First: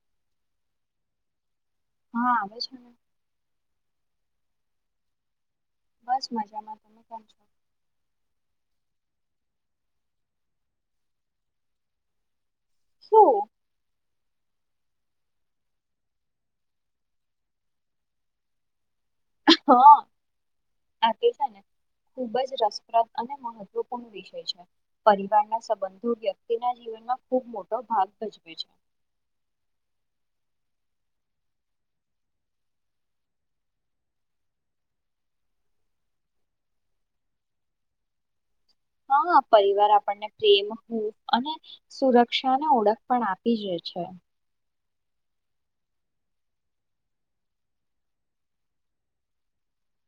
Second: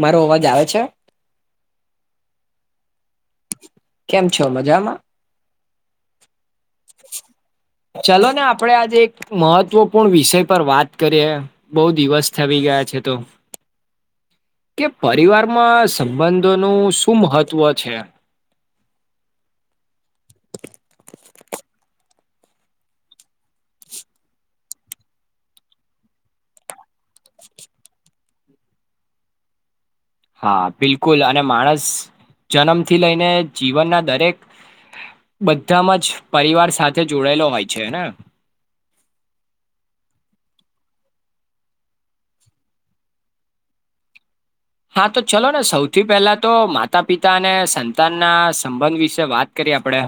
મારો અવાજ ક આવે છે હા આવે છે કેમ છો મજામાં [inaudible] તમે કેમ છો ચલો ને આપડે આજે એક મહત્વપૂર્ણ વિષય પર વાત કરીએે બહુ દિવસ થવી ગયા છે તો શું કે પરિવારમાં સંબંધોનું શું મહત્ત્વ છે. હ આ તો છે ને ખૂબ જ રસપ્રદ અને મહત્વપૂર્ણ વિષય છે પરિવારના સંબંધો વ્યક્તિના જીવનમાં ખૂબ મોટો ભાગ ભજવે છે. હા બિલકુલ અને માણસ જન્મથી લઈને જીવનના દરેક બધામાં જ પરિવાર સાથે જોડાયેલો હોય છેને હા પરિવાર આપણને પ્રેમ હૂફ અને સુરક્ષાને ઓળખ પણ આપી જ છે હા તો ચલો ને સૌથી પહેલા તો માતા પિતા અને સંતાનના સંબંધ વિશે વાત કરીએ આપણેે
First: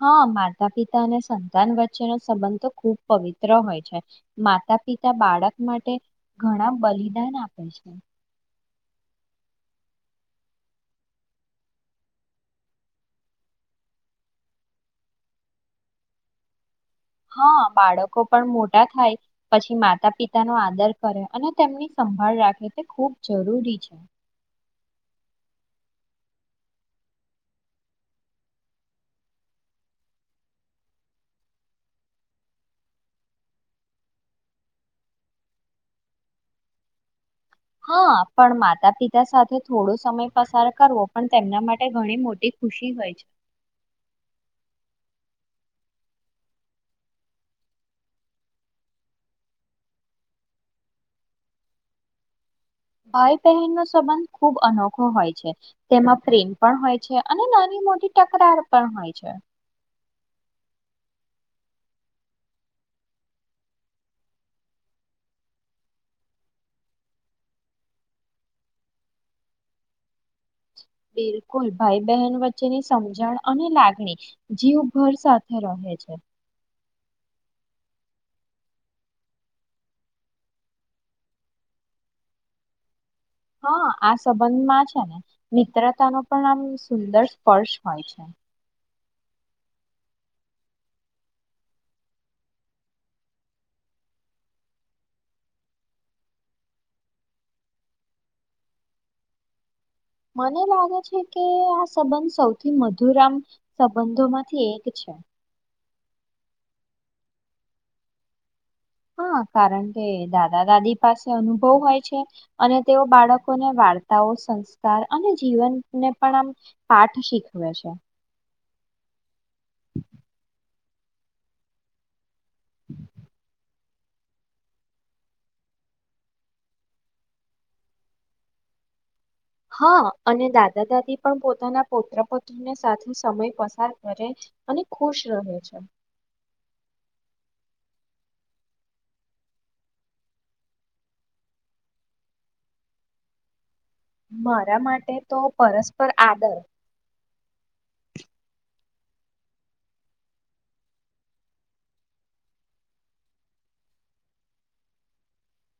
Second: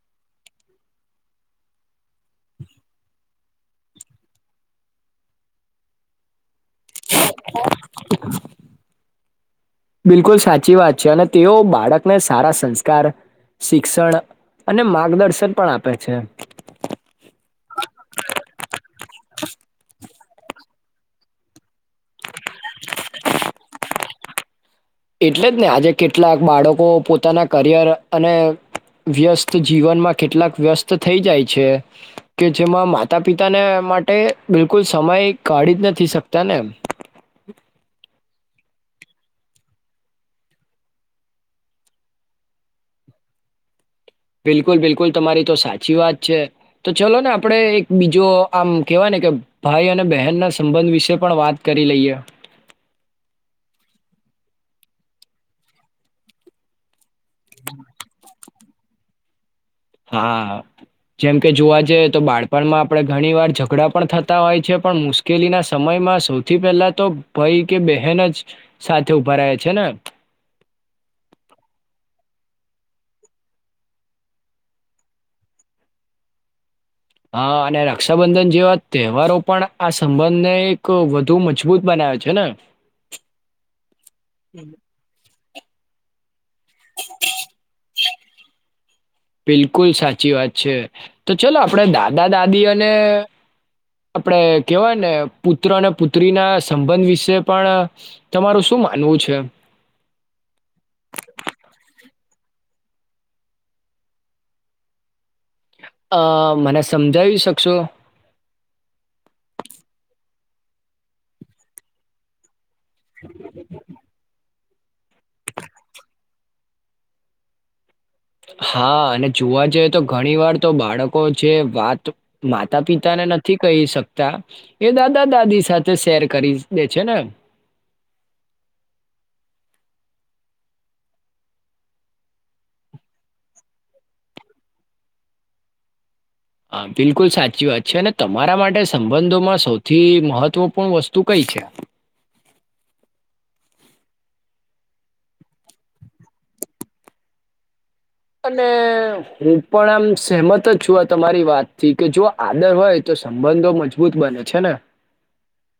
હા માતા પિતા અને સંતાન વચ્ચેનો સંબંધ તો ખૂબ પવિત્ર હોય છે માતા પિતા બાળક માટે ઘણા બલિદાન આપે છે. બિલકુલ સાચી વાત છે અને તેઓ બાળકને સારા સંસ્કાર શિક્ષણ અને માર્ગદર્શન પણ આપે છે. હા બાળકો પણ મોટા થાય પછી માતા પિતા તેનો આદર કરે અને તેમની સંભાળ રાખે તે ખૂબ જરૂરી છે. એટલે જ ને આજે કેટલાક બાળકો પોતાના કરિયર અને વ્યસ્ત જીવનમાં કેટલાક વ્યસ્ત થઈ જાય છે કે જેમાં માતા પિતાને માટે બિલકુલ સમય કાઢી જ નથી શકતા ને હા પણ માતા પિતા સાથે થોડો સમય પસાર કરવો પણ તેમના માટે ઘણી મોટી ખુશી હોય છે. બિલકુલ બિલકુલ તમારી તો સાચી વાત છે તો ચલો ને આપણે એક બીજો આમ કેવાય ને કે ભાઈ અને બહેન ના સંબંધ વિશે પણ વાત કરી લઈએ. ભાઈ બહેન નો સંબંધ ખૂબ અનોખો હોય છે તેમાં પ્રેમ પણ હોય છે અને નાની મોટી તકરાર પણ હોય છે. હા જેમ કે જોવા જઈએ તો બાળપણમાં આપણે ઘણી વાર ઝઘડા પણ થતા હોય છે પણ મુશ્કેલીના સમયમાં સૌથી પહેલા તો ભાઈ કે બહેન જ સાથે ઉભા રહેાય છે ને બિલકુલ ભાઈ બહેન વચ્ચેની સમજણ અને લાગણી જીવભર સાથે રહે છે. હા અને રક્ષાબંધન જેવા તહેવારો પણ આ સંબંધને એક વધુ મજબૂત બનાવે છે ને. હા આ સંબંધમાં છે ને. મિત્રતા ન પણ આમ સુંદર સ્પર્શ હોય છે. બિલકુલ સાચી વાત છે તો ચલો આપણે દાદા દાદી અને આપણે કેવાય ને પુત્ર અને પુત્રી ના સંબંધ વિશે પણ તમારું શું માનવું છે. મને લાગે છે કે આ સંબંધ સૌથી મધુરામ સંબંધોમાંથી એક છે. અ મને સમજાવી શકશો. હા કારણ કે દાદા દાદી પાસે અનુભવ હોય છે. અને તેઓ બાળકોને વાર્તાઓ સં. અને જીવનને પણ આમ પાઠ શીખવે છે. હા અને જોવા જઈએ તો ઘણી વાર તો બાળકો જે વાત, માતા પિતા ને નથી કહી શકતા. એ દાદા દાદી સાથે શેર કરી દે છે ને. હા અને દાદા દાદી પણ પોતાના પૌત્ર પુત્રને સાથે સમય પસાર કરે અને ખુશ રહે છે. હા બિલકુલ સાચી વાત છે અને તમારા માટે સંબંધોમાં સૌથી મહત્વપૂર્ણ વસ્તુ કઈ છે. મારા માટે તો પરસ્પર આદર. અને હું પણ આમ સહેમત જ છું આ તમારી વાતથી કે જો આદર હોય તો સંબંધો મજબૂત બને છે ને.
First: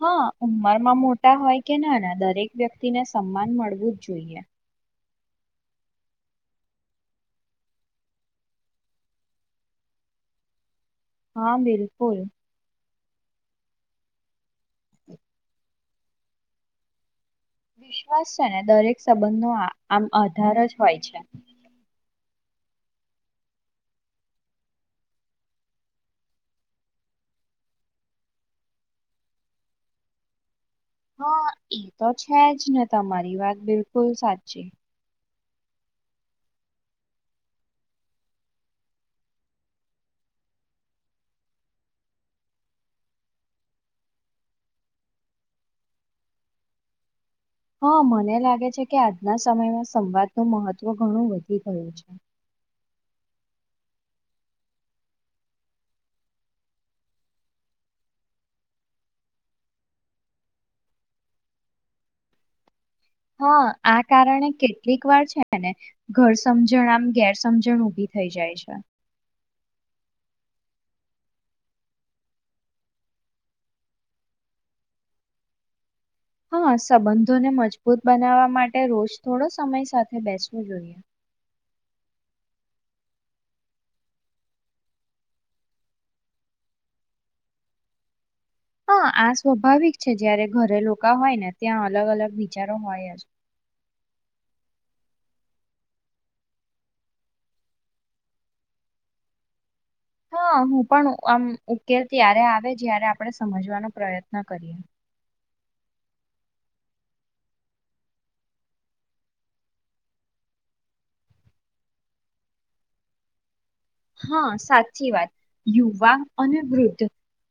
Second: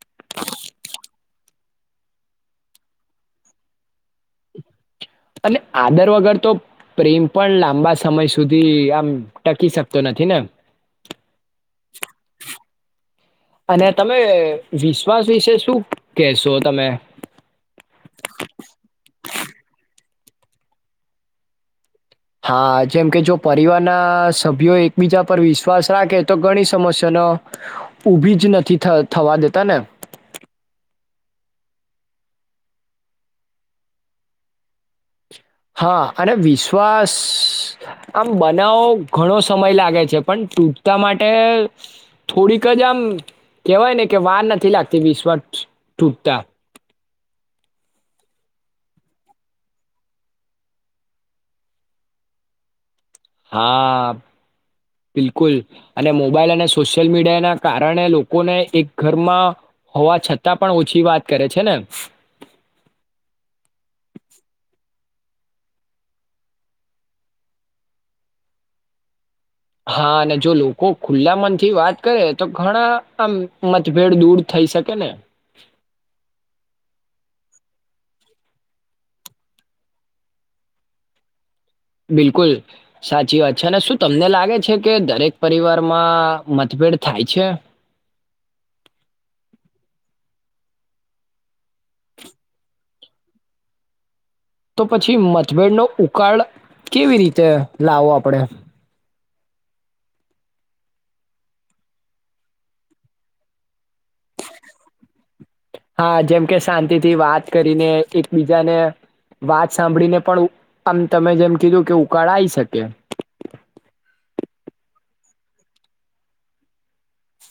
હા ઉંમરમાં મોટા હોય કે ના ના દરેક વ્યક્તિને સન્માન મળવું જ જોઈએ. અને આદર વગર તો પ્રેમ પણ લાંબા સમય સુધી આમ ટકી શકતો નથી ને? હા, બિલકુલ. અને તમે વિશ્વાસ વિશે શું કેહેશો તમે? વિશ્વાસ છે ને દરેક સંબંધનો આ- આમ આધાર જ હોય છે. હા, જેમ કે જો પરિવારના સભ્યો એકબીજા પર વિશ્વાસ રાખે તો ઘણી સમસ્યાનો ઊભી જ નથી થવા દેતાને. હા, એ તો છે જ ને તમારી વાત બિલકુલ સાચી. હા, અને વિશ્વાસ આમ બનાવો ઘણો સમય લાગે છે પણ તૂટતા માટે થોડીક જ આમ કેહેવાય ને કે, વાર નથી લાગતી વિશ્વાસ તૂટતા. હા, મને લાગે છે કે આજના સમયમાં સંવાદનું મહત્ત્વ ઘણું વધી ગયું છે. હા, બિલકુલ અને મોબાઈલ અને સોશિયલ મીડિયા ના કારણે લોકોને એક ઘરમાં હોવા છતાં પણ ઓછી વાત કરે છે ને. હા, આ કારણે કે કેટલીક વાર છે ને ઘર સમજણ આમ ગેરસજણ ઉભી થઈ જાય છે. હા, અને જો લોકો ખુલ્લા મનથી વાત કરે તો ઘણા આમ મતભેદ દૂર થઈ શકે ને. હા, સંબંધોને મજબૂત બનાવવા માટે રોજ થોડો સમય સાથે બેસવુ જોઈએ. બિલકુલ સાચી વાત છે અને શું તમને લાગે છે કે, દરેક પરિવારમાં મતભેદ થાય છે? હા, આ સ્વાભાવિક છે જયારે ઘરે લોકા હોય ને ત્યાં અલગ અલગ વિચારો હોય જ. તો પછી મતભેડનો ઉકાળ, કેવી રીતે લાવો પડે? હા, હું પણ આમ ઉકેલ ત્યારે આવે જ્યારે આપણે સમજવાનો પ્રયત્ન કરીએ. હા, જેમ કે શાંતિથી વાત કરીને એકબીજાને વાત સાંભળીને પણ આમ તમે જેમ કીધું કે ઉકાળાય શકે. હા,. સાચી વાત યુવા અને વૃદ્ધ.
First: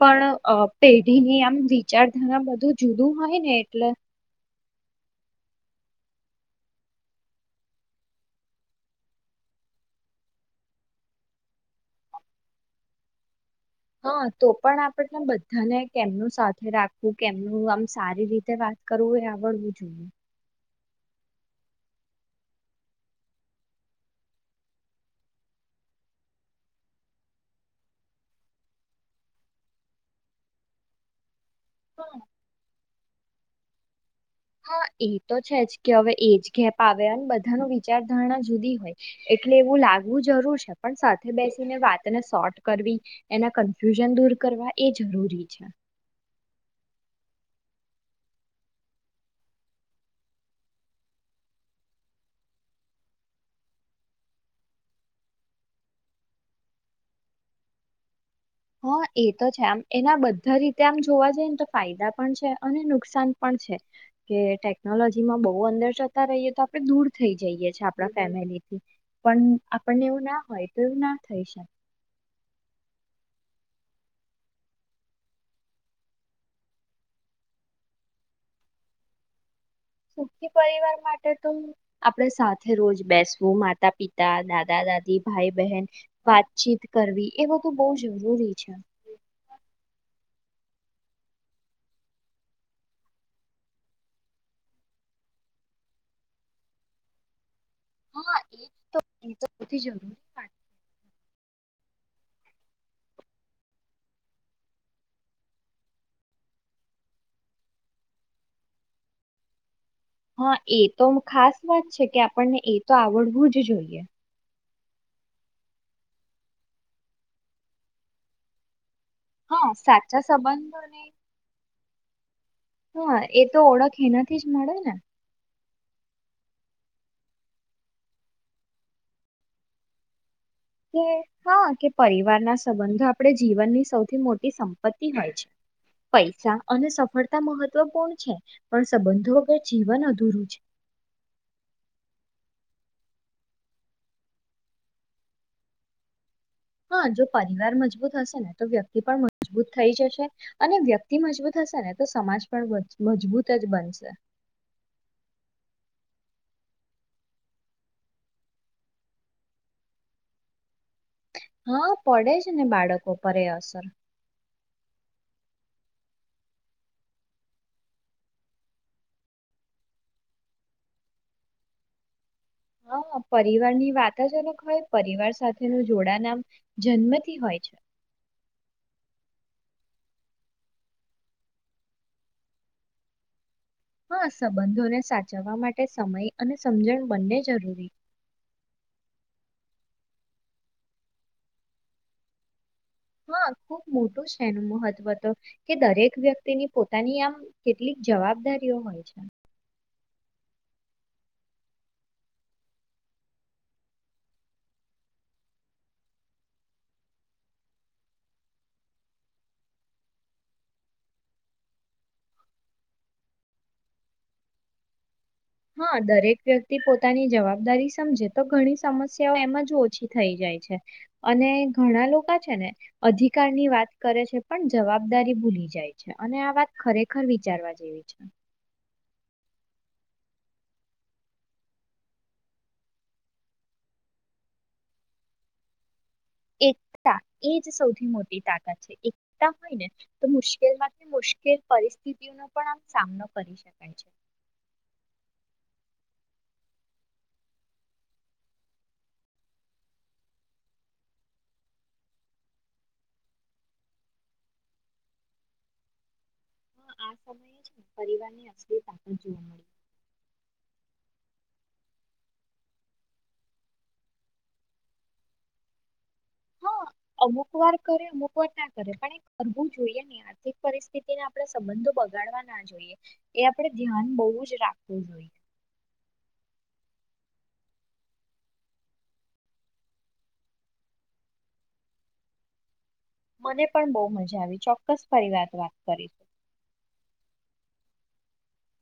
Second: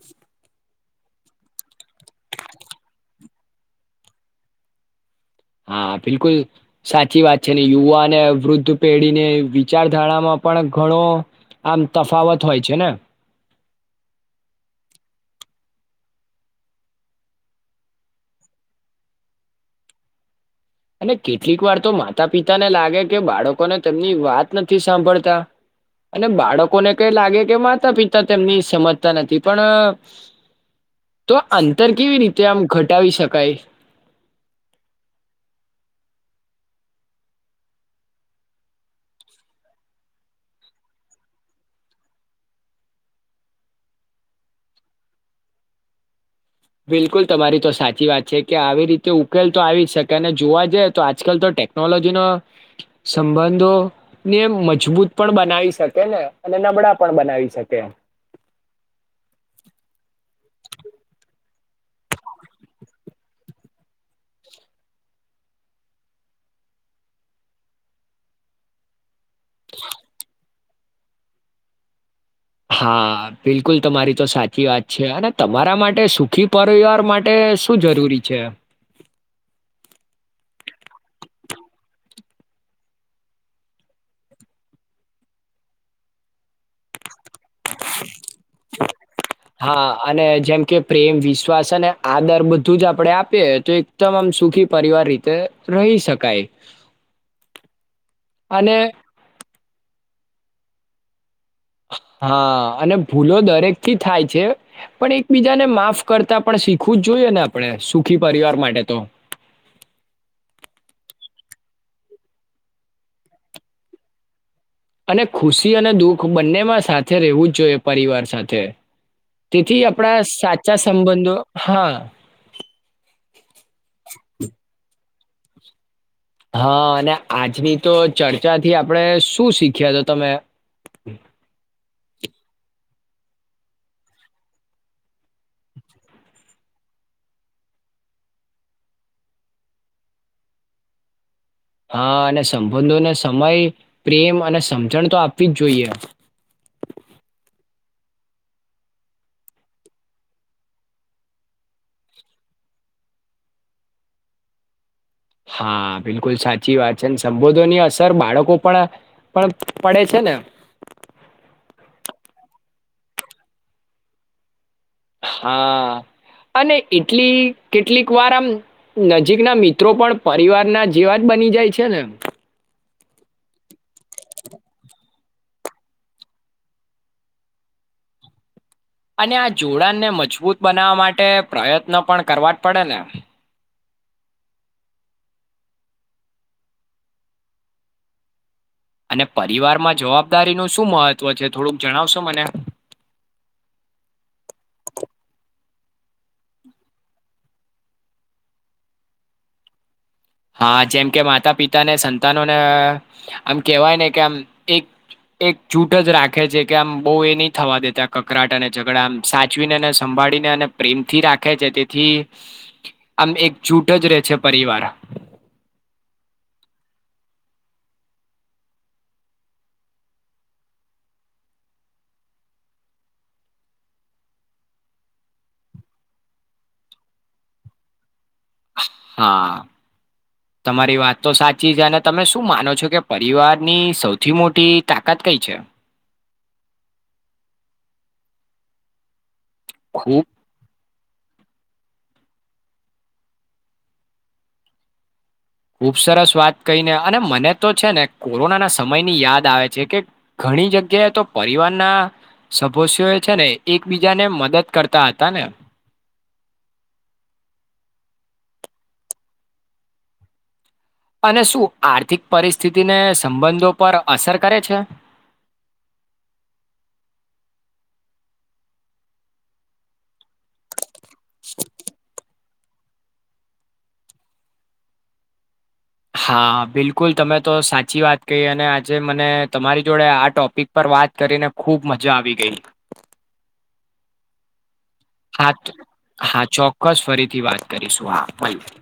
પણ અ પેઢીની આમ વિચારધારા બધું જુદું હોય ને એટલે હા, બિલકુલ સાચી વાત છે ને યુવા અને વૃદ્ધ પેઢીને વિચારધારામાં પણ ઘણો આમ તફાવત હોય છે ને. હા, તો પણ આપણે બધાને કેમનું સાથે રાખવું, કેમનું આમ સારી રીતે વાત કરવું એ આવડવું જોઈએ. અને કેટલીક વાર તો માતા પિતાને લાગે કે બાળકોને તેમની વાત નથી સાંભળતા અને બાળકોને કઈ લાગે કે માતા પિતા તેમની સમજતા નથી પણ તો અંતર હા, કેવી રીતે આમ ઘટ અટાવી શકાય. હા, એ તો છે જ કે હવે એજ ગેપ આવે અને બધાનું વિચારધારણા જુદી હોય એટલે એવું લાગવું જરૂર છે પણ સાથે બેસીને વાતને શોર્ટ કરવી એના કન્ફ્યુઝન દૂર કરવા એ જરૂરી છે. બિલકુલ તમારી તો સાચી વાત છે કે, આવી રીતે ઉકેલ તો આવી જ શકે અને જોવા જઈએ તો આજકાલ તો ટેકનોલોજીનો સંબંધો ને મજબૂત પણ બનાવી શકે ને અને નબળા પણ બનાવી શકે. હા, એ તો છે આમ એના બધા રીતે આમ જોવા જઈએ તો ફાયદા પણ છે અને નુકસાન પણ છે કે ટેકનોલોજીમાં બહુ અંદર જતા રહીએ તો આપણે દૂર થઈ જઈએ આપણા ફેમિલીથી પણ આપણને એવું ના હોય. પૂલ ન થઈ શકે. હા, બિલકુલ તમારી તો સાચી વાત છે અને તમારા માટે સુખી પરિવાર માટે શું જરૂરી છે? સુખી પરિવાર માટે તો આપણે સાથે રોજ બેસવું માતા પિતા દાદા દાદી ભાઈ બહેન વાતચીત કરવી એ બહુ જરૂરી છે. હા, અને જેમ કે પ્રેમ વિશ્વાસ અને આદર બધું જ આપણે આપીએ તો એકદમમ સુખી પરિવાર રીતે રહી શકાય. હા, એ અને તો એ તો બી જરૂરી વાત હા અને ભૂલો દરેક થી થાય છે પણ એકબીજાને માફ કરતા પણ શીખવું જ જોઈએ ને આપણે સુખી પરિવાર માટે તો હા, એ તો ખાસ વાત છે કે આપણને એ તો આવડવું જ જોઈએ. અને ખુશી અને દુઃખ બંનેમાં સાથે રહેવું જ જોઈએ પરિવાર સાથે. હા તેથી આપણા સાચા સાચા સંબંધોને સંબંધો હા હા,. એ તો ઓળખ એનાથી જ મળે ને. હા, અને આજની તો ચર્ચાથી આપણે શું શીખ્યા તો તમે? કે, હા કે પરિવાર ના સંબંધો આપણે જીવનની સૌથી મોટી સંપત્તિ હોય છે. પૈસા અને સફળતા મહત્વપૂર્ણ છે. પણ સંબંધો વગર જીવન અધૂરું છે. હા અને સંબંધોને સમય, પ્રેમ અને સમજણ તો આપવી જ જોઈએ. હા જો પરિવાર મજબૂત હશે ને તો વ્યક્તિ પણ મજબૂત થઈ જશે. અને વ્યક્તિ મજબૂત હશે ને તો સમાજ પણ મજબૂત જ બનશે. હા બિલકુલ સાચી વાત છે ને સંબોધોની અસર બાળકો પણ પણ પડે છે ને હા પડે છે ને બાળકો પર એ અસર હા અને એટલી કેટલીક વાર આમ નજીકના મિત્રો પણ પરિવારના જેવા જ બની જાય છે ને હહ પરિવારની વાત જ અલગ હોય પરિવાર સાથે તેનું જોડાણ આમ જન્મથી હોય છે. અને આ જોડાણને મજબૂત બનાવા માટે પ્રયત્ન પણ કરવા જ પડે ને હા સંબંધોને સાચવવા માટે સમય અને સમજણ બંને જરૂરી અને પરિવારમાં જવાબદારી નું શું મહત્વ છે? થોડુંક જણાવશો મને? હા ખૂબ મોટું છે એનું મહત્વ તો કે દરેક વ્યક્તિની પોતાની આમ કેટલીક જવાબદારીઓ હોય છે. હા જેમ કે માતા પિતાને સંતાનોને આમ કેહેવાય ને કે આમ એક એક છૂટ જ રાખે છે કે આમ બહુ એ નહી થવા દેતા કકરાટ અને ઝઘડા આમ સાચવીને સંભાળીને અને પ્રેમથી રાખે છે તેથી આમ એક છૂટ જ રહેે છે પરિવાર હા દરેક વ્યક્તિ પોતાની જવાબદારી સમજે તો ઘણી સમસ્યાઓ એમજ ઓછી થઈ જાય છે. અને ઘણા લોકા છે ને અધિકારની વાત કરે છે પણ જવાબદારી ભૂલી જાય છે. અને આ વાત ખરેખર વિચારવા જેવી છે. હા તમારી વાત તો સાચી છે. અને તમે શું માનો છો કે પરિવારની સૌથી મોટી તાકાત કઈ છે? એકતા એ જ સૌથી મોટી તાકાત છે એક એકતા હોયને ખૂબ તો મુશ્કેલમાં મુશ્કેલ પરિસ્થિતિનો પણ આમ સામનો કરી શકાય છે. ખુબ સરસ વાત કહીને અને મને તો છે ને કોરોનાના સમયની યાદ આવે છે કે ઘણી જગ્યાએ તો પરિવારના સભસ્યો એ છે ને એકબીજાને મદદ કરતા હતા ને હહ આ સમયે જ પરિવારની અશલી તાકાત જોવા મળી. અને શું આર્થિક પરિસ્થિતિને સંબંધો પર અસર કરે છે? હહ અમુક વાર કરે અમુક વાર ના કરે પણ એ કરવું જોઈએ ની આ આર્થિક પરિસ્થિતિને આપણે સંબંધો બગાડવા ના જોઈએ એ આપણે ધ્યાન બહું જ રાખવું જોઈએ. હા બિલકુલ તમે તો સાચી વાત કહી. અને આજે મને તમારી જોડે આ ટોપિક પર વાત કરીને ખૂબ મજા આવી ગઈ. મને પણ બહુ મજા આવી. ચોક્કસ ફરી વાત હા ત- વાત કરીશું. હા ચોક્કસ ફરીથી વાત કરીશું હા [inaudible]